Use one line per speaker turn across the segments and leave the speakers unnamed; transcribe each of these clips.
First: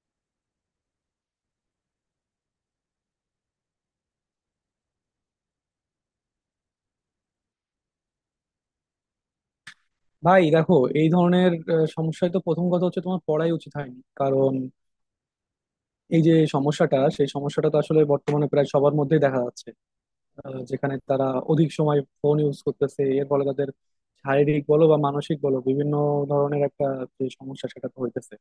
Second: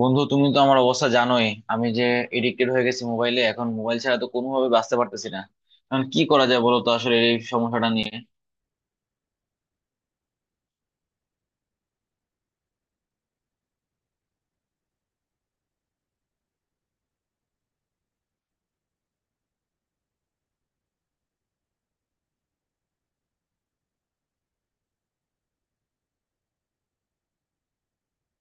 বন্ধু, তুমি তো আমার অবস্থা জানোই। আমি যে এডিক্টেড হয়ে গেছি মোবাইলে, এখন মোবাইল ছাড়া তো কোনোভাবে বাঁচতে পারতেছি না। এখন কি করা যায় বলো তো, আসলে এই সমস্যাটা নিয়ে।
ভাই দেখো, এই ধরনের সমস্যায় তো প্রথম কথা হচ্ছে তোমার পড়াই উচিত হয়নি, কারণ এই যে সমস্যাটা সেই সমস্যাটা তো আসলে বর্তমানে প্রায় সবার মধ্যেই দেখা যাচ্ছে। যেখানে তারা অধিক সময় ফোন ইউজ করতেছে, এর ফলে তাদের শারীরিক বলো বা মানসিক বলো বিভিন্ন ধরনের একটা যে সমস্যা সেটা তো হইতেছে।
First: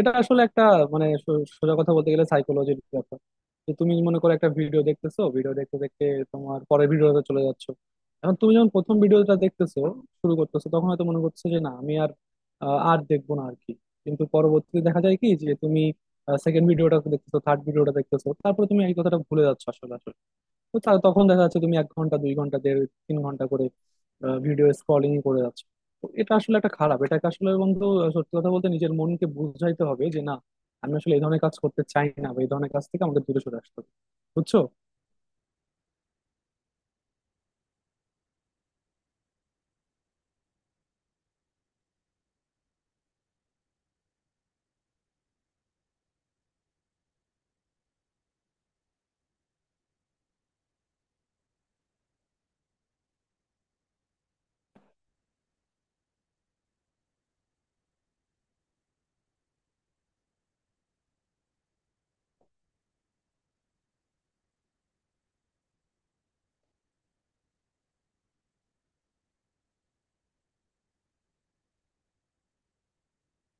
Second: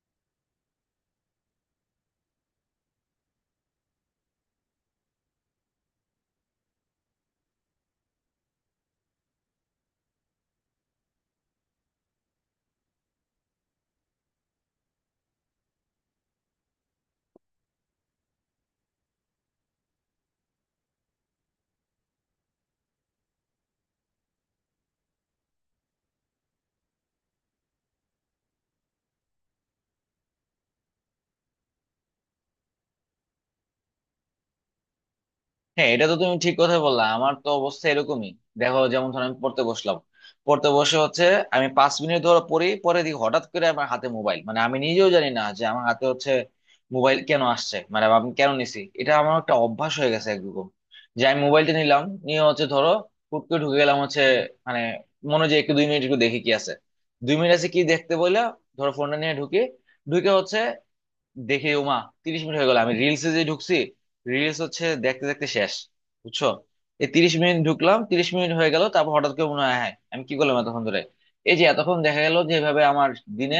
এটা আসলে একটা মানে সোজা কথা বলতে গেলে সাইকোলজির ব্যাপার। যে তুমি মনে করো একটা ভিডিও দেখতেছো, ভিডিও দেখতে দেখতে তোমার পরের ভিডিওতে চলে যাচ্ছ। এখন তুমি যখন প্রথম ভিডিওটা দেখতেছো শুরু করতেছো তখন হয়তো মনে করছো যে না আমি আর আর দেখবো না আর কি। কিন্তু পরবর্তীতে দেখা যায় কি যে তুমি সেকেন্ড ভিডিওটা দেখতেছো, থার্ড ভিডিওটা দেখতেছো, তারপরে তুমি এই কথাটা ভুলে যাচ্ছ আসলে আসলে। তো তখন দেখা যাচ্ছে তুমি 1 ঘন্টা, 2 ঘন্টা, 1.5 3 ঘন্টা করে ভিডিও স্ক্রলিং করে যাচ্ছ। তো এটা আসলে একটা খারাপ, এটাকে আসলে বন্ধু সত্যি কথা বলতে নিজের মনকে বুঝাইতে হবে যে না, আমি আসলে এই ধরনের কাজ করতে চাই না, বা এই ধরনের কাজ থেকে আমাদের দূরে সরে আসতে হবে। বুঝছো?
হ্যাঁ, এটা তো তুমি ঠিক কথা বললা, আমার তো অবস্থা এরকমই। দেখো, যেমন ধরো আমি পড়তে বসলাম, পড়তে বসে হচ্ছে আমি 5 মিনিট ধরে পড়ি, পরে দেখি হঠাৎ করে আমার হাতে মোবাইল। মানে, আমি নিজেও জানি না যে আমার হাতে হচ্ছে মোবাইল কেন আসছে, মানে আমি কেন নিছি। এটা আমার একটা অভ্যাস হয়ে গেছে একরকম, যে আমি মোবাইলটা নিলাম, নিয়ে হচ্ছে ধরো হুট করে ঢুকে গেলাম হচ্ছে। মানে, মনে হয় যে একটু 2 মিনিট একটু দেখি কি আছে। দুই মিনিট আছে কি দেখতে বললে ধরো ফোনটা নিয়ে ঢুকে ঢুকে হচ্ছে দেখি, ওমা, 30 মিনিট হয়ে গেল আমি রিলসে যে ঢুকছি। রিলস হচ্ছে দেখতে দেখতে শেষ, বুঝছো? এই 30 মিনিট ঢুকলাম, 30 মিনিট হয়ে গেল, তারপর হঠাৎ করে মনে হয় হ্যাঁ আমি কি করলাম এতক্ষণ ধরে। এই যে, এতক্ষণ দেখা গেল যে এভাবে আমার দিনে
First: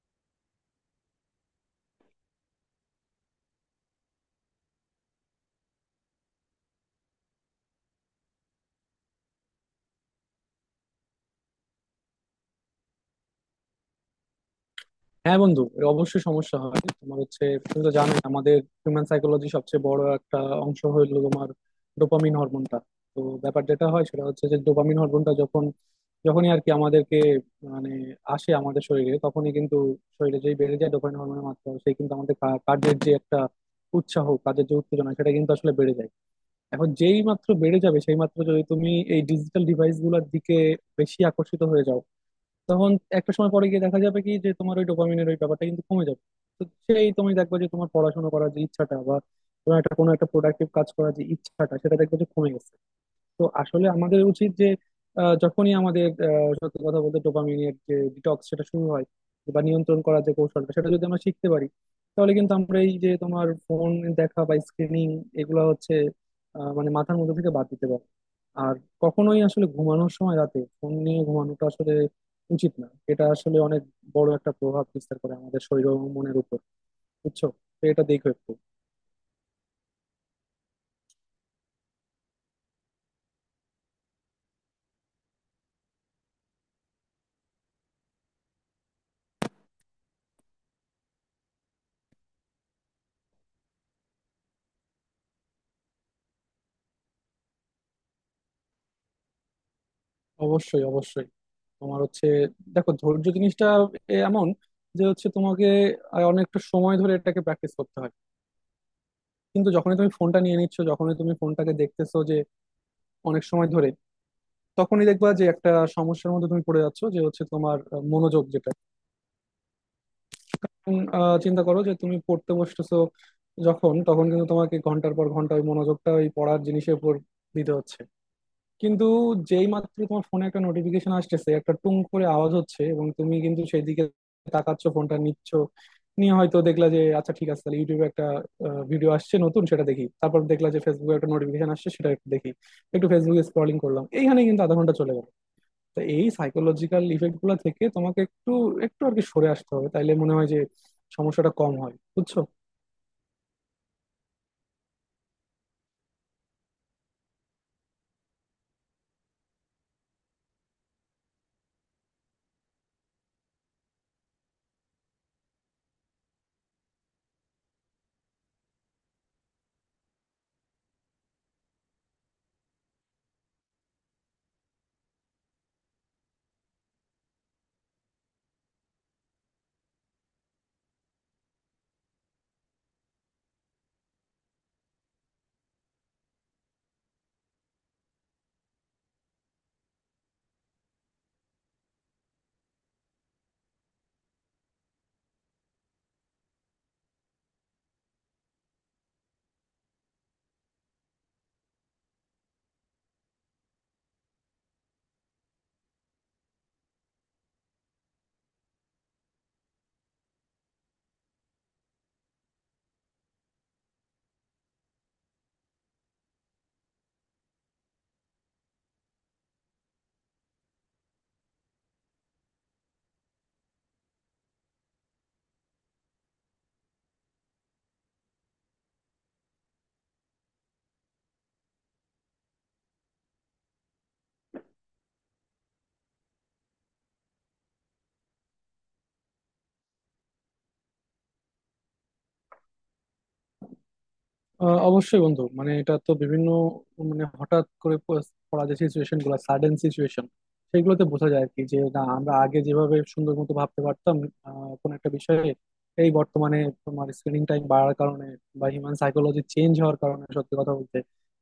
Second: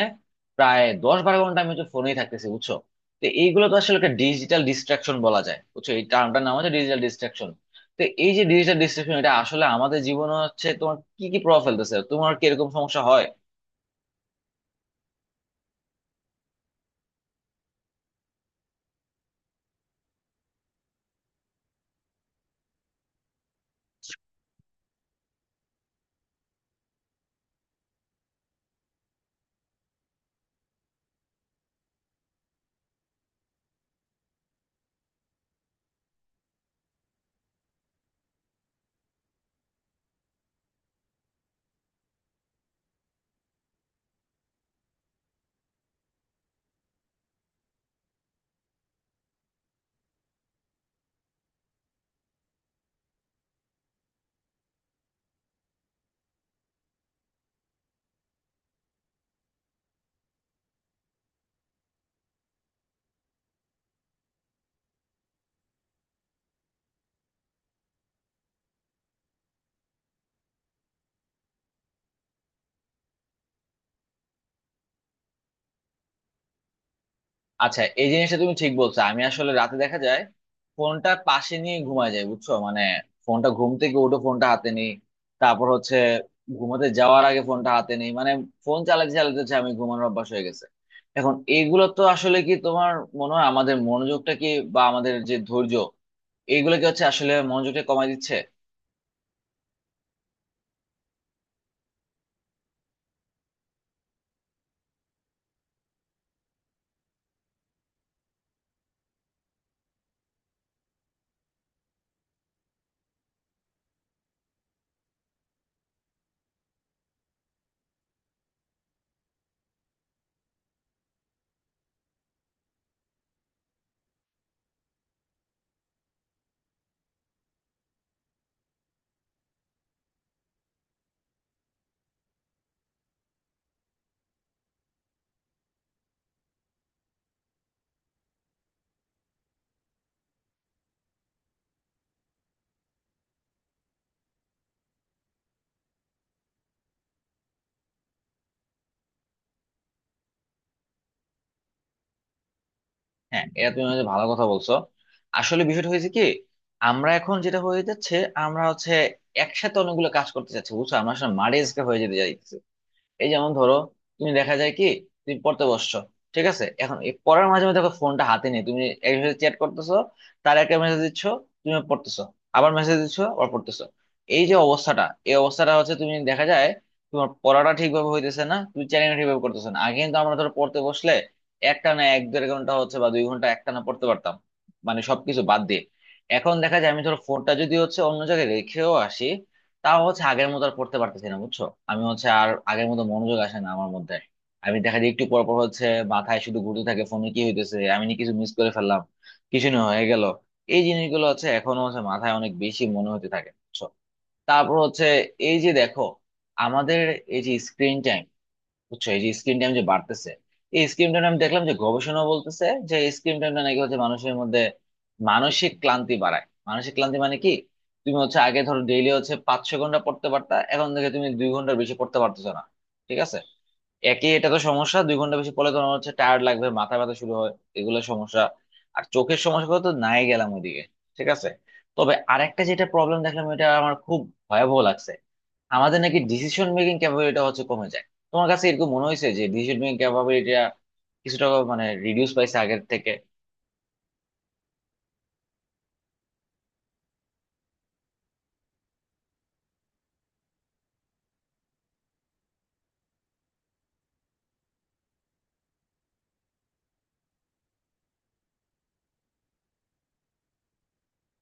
প্রায় 10-12 ঘন্টা আমি হচ্ছে ফোনেই থাকতেছি, বুঝছো? তো এইগুলো তো আসলে একটা ডিজিটাল ডিস্ট্রাকশন বলা যায়, বুঝছো, এই টার্মটার নাম হচ্ছে ডিজিটাল ডিস্ট্রাকশন। তো এই যে ডিজিটাল ডিস্ট্রাকশন, এটা আসলে আমাদের জীবনে হচ্ছে তোমার কি কি প্রভাব ফেলতেছে, তোমার কি এরকম সমস্যা হয়?
হ্যাঁ বন্ধু, এ অবশ্যই সমস্যা হয়। তোমার হচ্ছে, তুমি তো জানোই আমাদের হিউম্যান সাইকোলজি সবচেয়ে বড় একটা অংশ হলো তোমার ডোপামিন হরমোনটা। তো ব্যাপার যেটা হয় সেটা হচ্ছে যে ডোপামিন হরমোনটা যখনই আর কি আমাদেরকে মানে আসে আমাদের শরীরে, তখনই কিন্তু শরীরে যেই বেড়ে যায় ডোপামিন হরমোনের মাত্রা, সেই কিন্তু আমাদের কাজের যে একটা উৎসাহ, কাজের যে উত্তেজনা সেটা কিন্তু আসলে বেড়ে যায়। এখন যেই মাত্র বেড়ে যাবে সেই মাত্র যদি তুমি এই ডিজিটাল ডিভাইস গুলোর দিকে বেশি আকর্ষিত হয়ে যাও, তখন একটা সময় পরে গিয়ে দেখা যাবে কি যে তোমার ওই ডোপামিনের ওই ব্যাপারটা কিন্তু কমে যাবে। তো সেই তুমি দেখবে যে তোমার পড়াশোনা করার যে ইচ্ছাটা বা তোমার একটা কোনো একটা প্রোডাক্টিভ কাজ করার যে ইচ্ছাটা সেটা দেখবে যে কমে গেছে। তো আসলে আমাদের উচিত যে যখনই আমাদের সত্যি কথা বলতে ডোপামিনের যে ডিটক্স সেটা শুরু হয় বা নিয়ন্ত্রণ করার যে কৌশলটা সেটা যদি আমরা শিখতে পারি, তাহলে কিন্তু আমরা এই যে তোমার ফোন দেখা বা স্ক্রিনিং এগুলো হচ্ছে মানে মাথার মধ্যে থেকে বাদ দিতে পারবো। আর কখনোই আসলে ঘুমানোর সময় রাতে ফোন নিয়ে ঘুমানোটা আসলে উচিত না। এটা আসলে অনেক বড় একটা প্রভাব বিস্তার করে আমাদের শরীর ও মনের উপর। বুঝছো?
আচ্ছা,
তো এটা
এই
দেখো
জিনিসটা
একটু।
তুমি ঠিক বলছো। আমি আসলে রাতে দেখা যায় ফোনটা পাশে নিয়ে ঘুমায় যায়, বুঝছো? মানে ফোনটা, ঘুম থেকে উঠে ফোনটা হাতে নেই, তারপর হচ্ছে ঘুমাতে যাওয়ার আগে ফোনটা হাতে নেই, মানে ফোন চালাতে চালাতে হচ্ছে আমি ঘুমানোর অভ্যাস হয়ে গেছে। এখন এগুলো তো আসলে কি তোমার মনে হয়, আমাদের মনোযোগটা কি বা আমাদের যে ধৈর্য, এইগুলো কি হচ্ছে আসলে মনোযোগটা কমায় দিচ্ছে?
অবশ্যই, অবশ্যই। তোমার হচ্ছে, দেখো ধৈর্য জিনিসটা এমন, যে হচ্ছে তোমাকে অনেকটা সময় ধরে এটাকে প্র্যাকটিস করতে হয়। কিন্তু যখনই তুমি ফোনটা নিয়ে নিচ্ছ, যখনই তুমি ফোনটাকে দেখতেছো যে অনেক সময় ধরে, তখনই দেখবা যে একটা সমস্যার মধ্যে তুমি পড়ে যাচ্ছ, যে হচ্ছে তোমার মনোযোগ যেটা, চিন্তা করো যে তুমি পড়তে বসতেছো যখন, তখন কিন্তু তোমাকে ঘন্টার পর ঘন্টা ওই মনোযোগটা ওই পড়ার জিনিসের উপর দিতে হচ্ছে। কিন্তু যেই মাত্র তোমার ফোনে একটা নোটিফিকেশন আসতেছে, একটা টুং করে আওয়াজ হচ্ছে, এবং তুমি কিন্তু সেদিকে তাকাচ্ছ, ফোনটা নিচ্ছ, নিয়ে হয়তো দেখলা যে আচ্ছা ঠিক আছে, তাহলে ইউটিউবে একটা ভিডিও আসছে নতুন, সেটা দেখি। তারপর দেখলা যে ফেসবুকে একটা নোটিফিকেশন আসছে, সেটা একটু দেখি, একটু ফেসবুকে স্ক্রলিং করলাম, এইখানে কিন্তু আধা ঘন্টা চলে গেল। তো এই সাইকোলজিক্যাল ইফেক্ট গুলো থেকে তোমাকে একটু একটু আর কি সরে আসতে হবে, তাইলে মনে হয় যে সমস্যাটা কম হয়। বুঝছো?
হ্যাঁ, এটা তুমি হচ্ছে ভালো কথা বলছো। আসলে বিষয়টা হয়েছে কি, আমরা এখন যেটা হয়ে যাচ্ছে, আমরা হচ্ছে একসাথে অনেকগুলো কাজ করতে চাচ্ছি, বুঝছো, আমরা আসলে মারে হয়ে যেতে চাইছি। এই যেমন ধরো, তুমি দেখা যায় কি, তুমি পড়তে বসছো, ঠিক আছে, এখন এই পড়ার মাঝে মাঝে দেখো ফোনটা হাতে নিয়ে তুমি একজনের চ্যাট করতেছো, তার একটা মেসেজ দিচ্ছ, তুমি পড়তেছো, আবার মেসেজ দিচ্ছ, আবার পড়তেছো। এই যে অবস্থাটা, এই অবস্থাটা হচ্ছে তুমি দেখা যায় তোমার পড়াটা ঠিকভাবে হইতেছে না, তুমি চ্যাটিং ঠিকভাবে করতেছো না। আগে কিন্তু আমরা ধরো পড়তে বসলে একটা না 1-1.5 ঘন্টা হচ্ছে বা 2 ঘন্টা একটা না পড়তে পারতাম, মানে সবকিছু বাদ দিয়ে। এখন দেখা যায় আমি ধরো ফোনটা যদি হচ্ছে অন্য জায়গায় রেখেও আসি, তাও হচ্ছে আগের মতো আর পড়তে পারতেছি না, বুঝছো? আমি হচ্ছে আর আগের মতো মনোযোগ আসে না আমার মধ্যে। আমি দেখা যায় একটু পর পর হচ্ছে মাথায় শুধু ঘুরতে থাকে ফোনে কি হইতেছে, আমি নি কিছু মিস করে ফেললাম, কিছু না হয়ে গেল। এই জিনিসগুলো হচ্ছে এখনো হচ্ছে মাথায় অনেক বেশি মনে হতে থাকে, বুঝছো? তারপর হচ্ছে এই যে দেখো আমাদের এই যে স্ক্রিন টাইম, বুঝছো, এই যে স্ক্রিন টাইম যে বাড়তেছে, এই স্ক্রিন টাইম আমি দেখলাম যে গবেষণা বলতেছে যে স্ক্রিন টাইমটা নাকি হচ্ছে মানুষের মধ্যে মানসিক ক্লান্তি বাড়ায়। মানসিক ক্লান্তি মানে কি, তুমি হচ্ছে আগে ধরো ডেইলি হচ্ছে 500 ঘন্টা পড়তে পারতা, এখন থেকে তুমি 2 ঘন্টার বেশি পড়তে পারতেছো না, ঠিক আছে? একই, এটা তো সমস্যা, 2 ঘন্টা বেশি পড়লে তোমার হচ্ছে টায়ার্ড লাগবে, মাথা ব্যথা শুরু হয়, এগুলো সমস্যা। আর চোখের সমস্যা তো নাই গেলাম ওইদিকে, ঠিক আছে। তবে আরেকটা যেটা প্রবলেম দেখলাম, এটা আমার খুব ভয়াবহ লাগছে, আমাদের নাকি ডিসিশন মেকিং ক্যাপাবিলিটিটা হচ্ছে কমে যায়। তোমার কাছে এরকম মনে হয়েছে যে ডিসিশন মেকিং ক্যাপাবিলিটিটা কিছুটা, মানে, রিডিউস পাইছে আগের থেকে?
অবশ্যই বন্ধু, মানে এটা তো বিভিন্ন মানে হঠাৎ করে পড়া যে সিচুয়েশন গুলো, সাডেন সিচুয়েশন, সেগুলোতে বোঝা যায় আর কি যে না আমরা আগে যেভাবে সুন্দর মতো ভাবতে পারতাম কোনো একটা বিষয়ে, এই বর্তমানে তোমার স্ক্রিনিং টাইম বাড়ার কারণে বা হিউম্যান সাইকোলজি চেঞ্জ হওয়ার কারণে, সত্যি কথা বলতে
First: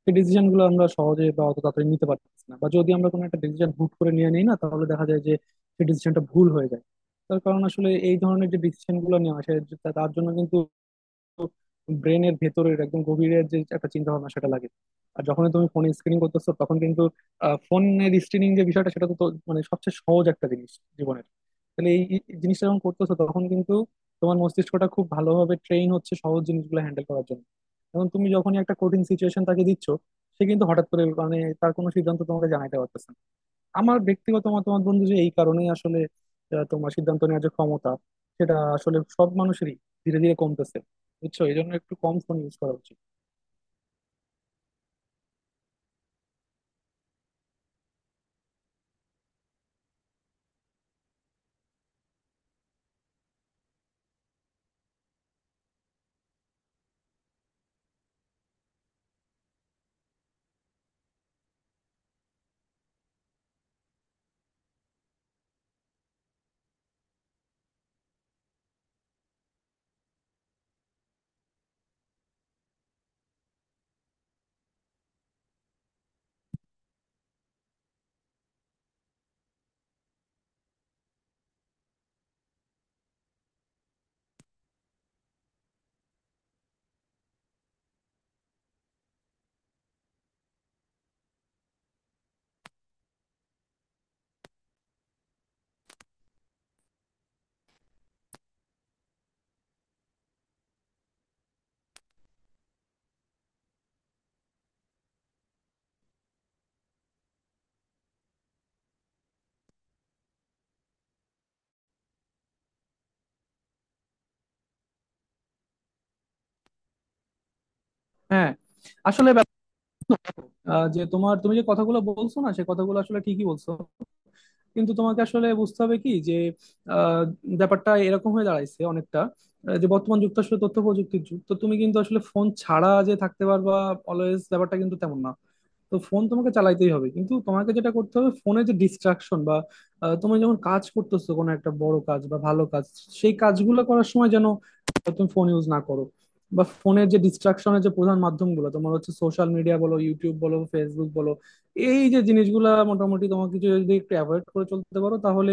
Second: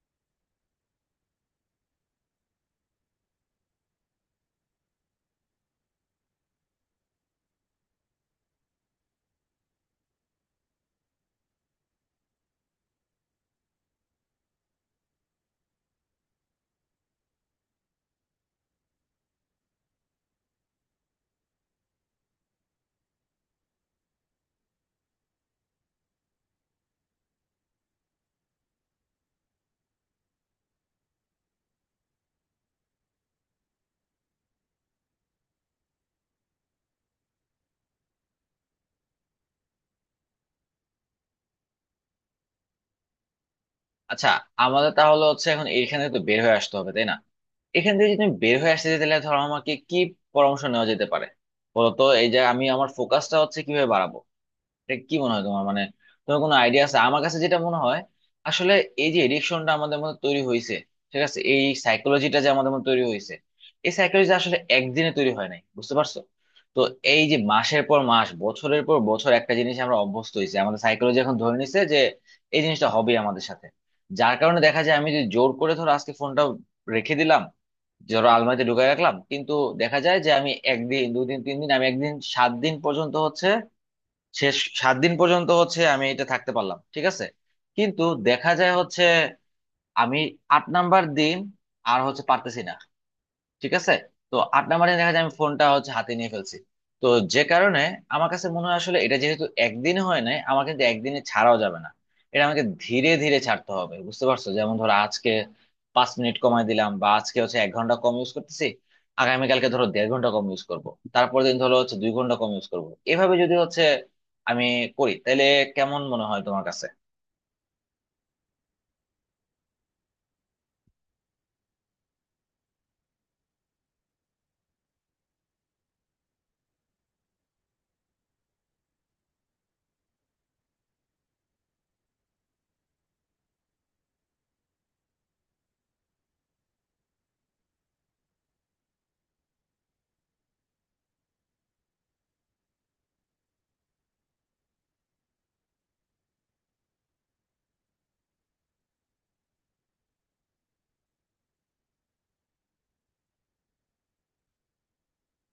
এই ডিসিশন গুলো আমরা সহজে বা অত তাড়াতাড়ি নিতে পারতেছি না, বা যদি আমরা কোনো একটা ডিসিশন হুট করে নিয়ে নিই না, তাহলে দেখা যায় যে সেই ডিসিশনটা ভুল হয়ে যায়। তার কারণ আসলে এই ধরনের যে ডিসিশন গুলো নেওয়া হয় তার জন্য কিন্তু ব্রেনের ভেতরের একদম গভীরের যে একটা চিন্তা ভাবনা সেটা লাগে। আর যখন তুমি ফোন স্ক্রিনিং করতেছো তখন কিন্তু ফোনের স্ক্রিনিং যে বিষয়টা সেটা তো তো মানে সবচেয়ে সহজ একটা জিনিস জীবনের। তাহলে এই এই জিনিসটা যখন করতেছো তখন কিন্তু তোমার মস্তিষ্কটা খুব ভালোভাবে ট্রেন হচ্ছে সহজ জিনিসগুলো হ্যান্ডেল করার জন্য। এখন তুমি যখনই একটা কঠিন সিচুয়েশন তাকে দিচ্ছ, সে কিন্তু হঠাৎ করে মানে তার কোনো সিদ্ধান্ত তোমাকে জানাইতে পারতেছে না। আমার ব্যক্তিগত মতামত বন্ধু যে এই কারণেই আসলে তোমার সিদ্ধান্ত নেওয়ার যে ক্ষমতা সেটা আসলে সব মানুষেরই ধীরে ধীরে কমতেছে। বুঝছো? এই জন্য একটু কম ফোন ইউজ করা উচিত।
আচ্ছা, আমাদের তাহলে হচ্ছে এখন এইখানে তো বের হয়ে আসতে হবে, তাই না? এখান থেকে যদি তুমি বের হয়ে আসতে চাই, তাহলে ধরো আমাকে কি পরামর্শ নেওয়া যেতে পারে, বলো তো? এই যে আমি আমার ফোকাসটা হচ্ছে কিভাবে বাড়াবো, এটা কি মনে হয় তোমার? মানে, তোমার কোনো আইডিয়া আছে? আমার কাছে যেটা মনে হয় আসলে, এই যে এডিকশনটা আমাদের মধ্যে তৈরি হয়েছে, ঠিক আছে, এই সাইকোলজিটা যে আমাদের মধ্যে তৈরি হয়েছে, এই সাইকোলজি আসলে একদিনে তৈরি হয় নাই, বুঝতে পারছো? তো এই যে মাসের পর মাস, বছরের পর বছর একটা জিনিস আমরা অভ্যস্ত হয়েছি, আমাদের সাইকোলজি এখন ধরে নিছে যে এই জিনিসটা হবে আমাদের সাথে। যার কারণে দেখা যায় আমি যদি জোর করে ধরো আজকে ফোনটা রেখে দিলাম, ধরো আলমারিতে ঢুকাই রাখলাম, কিন্তু দেখা যায় যে আমি একদিন, দুদিন, তিন দিন, আমি একদিন 7 দিন পর্যন্ত হচ্ছে শেষ, 7 দিন পর্যন্ত হচ্ছে আমি এটা থাকতে পারলাম, ঠিক আছে, কিন্তু দেখা যায় হচ্ছে আমি 8 নম্বর দিন আর হচ্ছে পারতেছি না, ঠিক আছে? তো 8 নম্বরে দেখা যায় আমি ফোনটা হচ্ছে হাতে নিয়ে ফেলছি। তো যে কারণে আমার কাছে মনে হয় আসলে, এটা যেহেতু একদিনে হয় নাই, আমার কিন্তু একদিনে ছাড়াও যাবে না, এটা আমাকে ধীরে ধীরে ছাড়তে হবে, বুঝতে পারছো? যেমন ধরো আজকে 5 মিনিট কমায় দিলাম, বা আজকে হচ্ছে 1 ঘন্টা কম ইউজ করতেছি, আগামীকালকে ধরো 1.5 ঘন্টা কম ইউজ করব, তারপর দিন ধরো হচ্ছে 2 ঘন্টা কম ইউজ করব, এভাবে যদি হচ্ছে আমি করি, তাহলে কেমন মনে হয় তোমার কাছে?
হ্যাঁ, আসলে যে তোমার, তুমি যে কথাগুলো বলছো না, সে কথাগুলো আসলে ঠিকই বলছো। কিন্তু তোমাকে আসলে বুঝতে হবে কি যে আহ, ব্যাপারটা এরকম হয়ে দাঁড়াইছে অনেকটা, যে বর্তমান যুগ তো আসলে তথ্য প্রযুক্তির যুগ, তো তুমি কিন্তু আসলে ফোন ছাড়া যে থাকতে পারবা অলওয়েজ, ব্যাপারটা কিন্তু তেমন না। তো ফোন তোমাকে চালাইতেই হবে, কিন্তু তোমাকে যেটা করতে হবে, ফোনে যে ডিস্ট্রাকশন বা তুমি যখন কাজ করতেছো কোনো একটা বড় কাজ বা ভালো কাজ, সেই কাজগুলো করার সময় যেন তুমি ফোন ইউজ না করো, বা ফোনের যে ডিস্ট্রাকশনের যে প্রধান মাধ্যমগুলো তোমার হচ্ছে সোশ্যাল মিডিয়া বলো, ইউটিউব বলো, ফেসবুক বলো, এই যে জিনিসগুলা মোটামুটি তোমাকে কিছু যদি একটু অ্যাভয়েড করে চলতে পারো, তাহলে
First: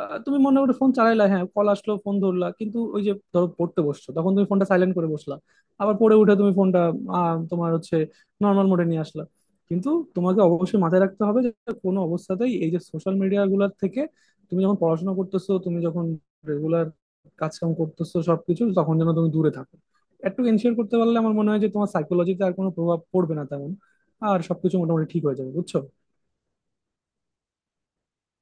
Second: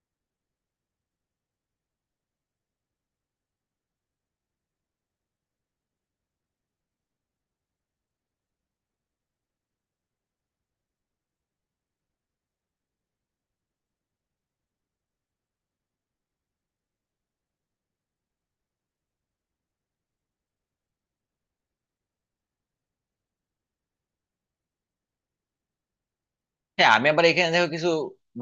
তুমি মনে করো ফোন চালাইলা, হ্যাঁ কল আসলো ফোন ধরলা, কিন্তু ওই যে ধরো পড়তে বসছো তখন তুমি ফোনটা সাইলেন্ট করে বসলা। আবার পড়ে উঠে তুমি ফোনটা তোমার হচ্ছে নর্মাল মোডে নিয়ে আসলা। কিন্তু তোমাকে অবশ্যই মাথায় রাখতে হবে যে কোনো অবস্থাতেই এই যে সোশ্যাল মিডিয়া গুলার থেকে, তুমি যখন পড়াশোনা করতেছো, তুমি যখন রেগুলার কাজকাম করতেছো সবকিছু, তখন যেন তুমি দূরে থাকো। একটু এনশিওর করতে পারলে আমার মনে হয় যে তোমার সাইকোলজিতে আর কোনো প্রভাব পড়বে না তেমন, আর সবকিছু মোটামুটি ঠিক হয়ে যাবে। বুঝছো?
হ্যাঁ, আমি আবার এখানে দেখো কিছু,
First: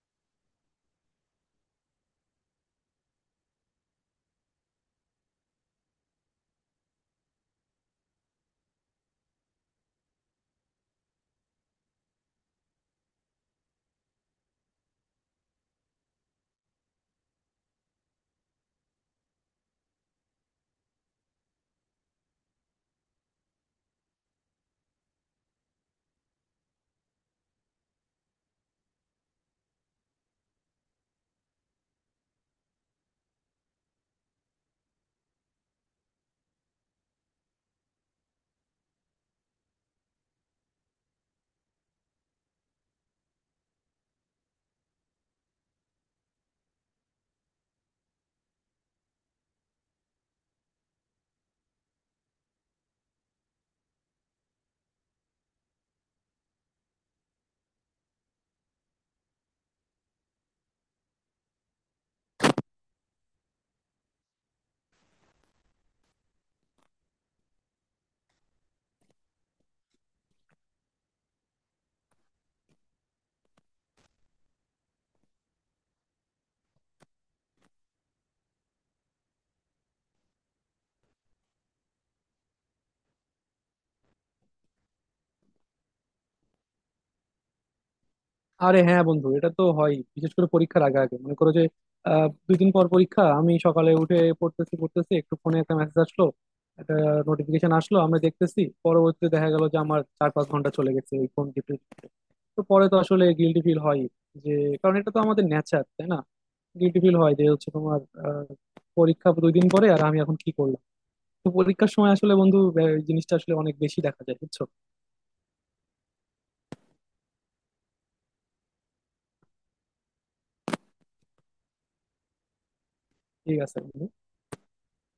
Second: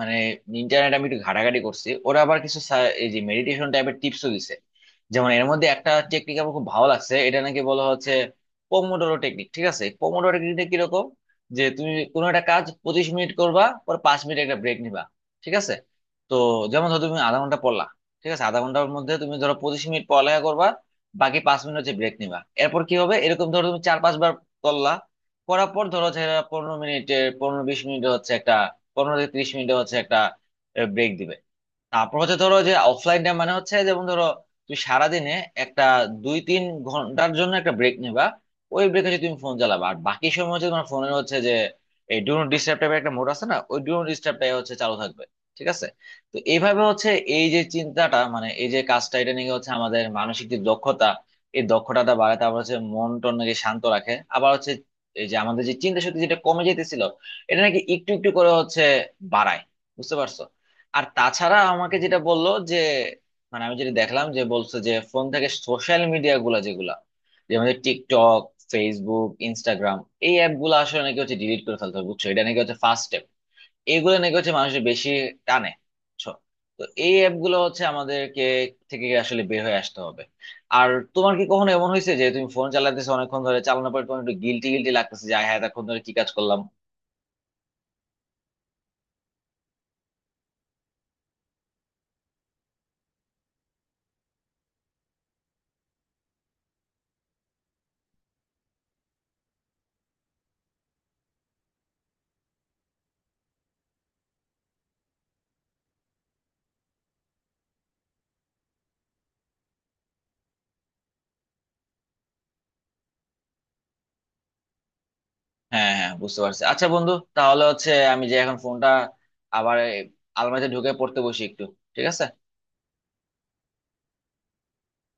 মানে, ইন্টারনেট আমি একটু ঘাটাঘাটি করছি, ওরা আবার কিছু এই যে মেডিটেশন টাইপের টিপসও দিছে। যেমন এর মধ্যে একটা টেকনিক আমার খুব ভালো লাগছে, এটা নাকি বলা হচ্ছে পোমোডোরো টেকনিক, ঠিক আছে। পোমোডোরো টেকনিকটা কিরকম, যে তুমি কোনো একটা কাজ 25 মিনিট করবা, পর 5 মিনিট একটা ব্রেক নিবা, ঠিক আছে। তো যেমন ধরো তুমি আধা ঘন্টা পড়লা, ঠিক আছে, আধা ঘন্টার মধ্যে তুমি ধরো 25 মিনিট পড়ালেখা করবা, বাকি 5 মিনিট হচ্ছে ব্রেক নিবা। এরপর কি হবে, এরকম ধরো তুমি 4-5 বার করলা, করার পর ধরো যে এরা 15 মিনিটের, 15-20 মিনিট হচ্ছে একটা, 15 থেকে 30 মিনিট হচ্ছে একটা ব্রেক দিবে। তারপর হচ্ছে ধরো যে অফলাইন ডে, মানে হচ্ছে যেমন ধরো তুমি সারাদিনে একটা 2-3 ঘন্টার জন্য একটা ব্রেক নিবা, ওই ব্রেকে হচ্ছে তুমি ফোন চালাবা, আর বাকি সময় হচ্ছে তোমার ফোনের হচ্ছে যে এই ডু নট ডিস্টার্ব টাইপের একটা মোড আছে না, ওই ডু নট ডিস্টার্বটাই হচ্ছে চালু থাকবে, ঠিক আছে। তো এইভাবে হচ্ছে এই যে চিন্তাটা, মানে এই যে কাজটা, এটা নিয়ে হচ্ছে আমাদের মানসিক যে দক্ষতা, এই দক্ষতাটা বাড়ায়, তারপর হচ্ছে মন টন নাকি শান্ত রাখে, আবার হচ্ছে এই যে আমাদের যে চিন্তা শক্তি যেটা কমে যেতেছিল, এটা নাকি একটু একটু করে হচ্ছে বাড়ায়, বুঝতে পারছো? আর তাছাড়া আমাকে যেটা বললো যে, মানে, আমি যেটা দেখলাম যে বলছে যে ফোন থেকে সোশ্যাল মিডিয়া গুলা যেগুলা, যেমন যে আমাদের টিকটক, ফেসবুক, ইনস্টাগ্রাম, এই অ্যাপ গুলো আসলে নাকি হচ্ছে ডিলিট করে ফেলতে হবে, বুঝছো, এটা নাকি হচ্ছে ফার্স্ট স্টেপ। এইগুলো নাকি হচ্ছে মানুষের বেশি টানে, বুঝছো? তো এই অ্যাপ গুলো হচ্ছে আমাদেরকে থেকে আসলে বের হয়ে আসতে হবে। আর তোমার কি কখনো এমন হয়েছে যে তুমি ফোন চালাতেছো, অনেকক্ষণ ধরে চালানোর পর তোমার একটু গিলটি গিলটি লাগতেছে যে আয় হ্যাঁ, এতক্ষণ ধরে কি কাজ করলাম?
আরে হ্যাঁ বন্ধু, এটা তো হয়, বিশেষ করে পরীক্ষার আগে আগে মনে করো যে 2 দিন পর পরীক্ষা, আমি সকালে উঠে পড়তেছি পড়তেছি, একটু ফোনে একটা মেসেজ আসলো, একটা নোটিফিকেশন আসলো, আমরা দেখতেছি, পরবর্তীতে দেখা গেল যে আমার 4-5 ঘন্টা চলে গেছে এই ফোন টিপতে টিপতে। তো পরে তো আসলে গিল্টি ফিল হয়, যে কারণ এটা তো আমাদের নেচার, তাই না? গিল্টি ফিল হয় যে হচ্ছে তোমার আহ, পরীক্ষা 2 দিন পরে আর আমি এখন কি করলাম। তো পরীক্ষার সময় আসলে বন্ধু এই জিনিসটা আসলে অনেক বেশি দেখা যায়। বুঝছো?
হ্যাঁ হ্যাঁ, বুঝতে পারছি। আচ্ছা বন্ধু, তাহলে হচ্ছে আমি যে এখন ফোনটা আবার এই আলমারিতে ঢুকে পড়তে বসি একটু, ঠিক আছে।
ঠিক আছে বন্ধু।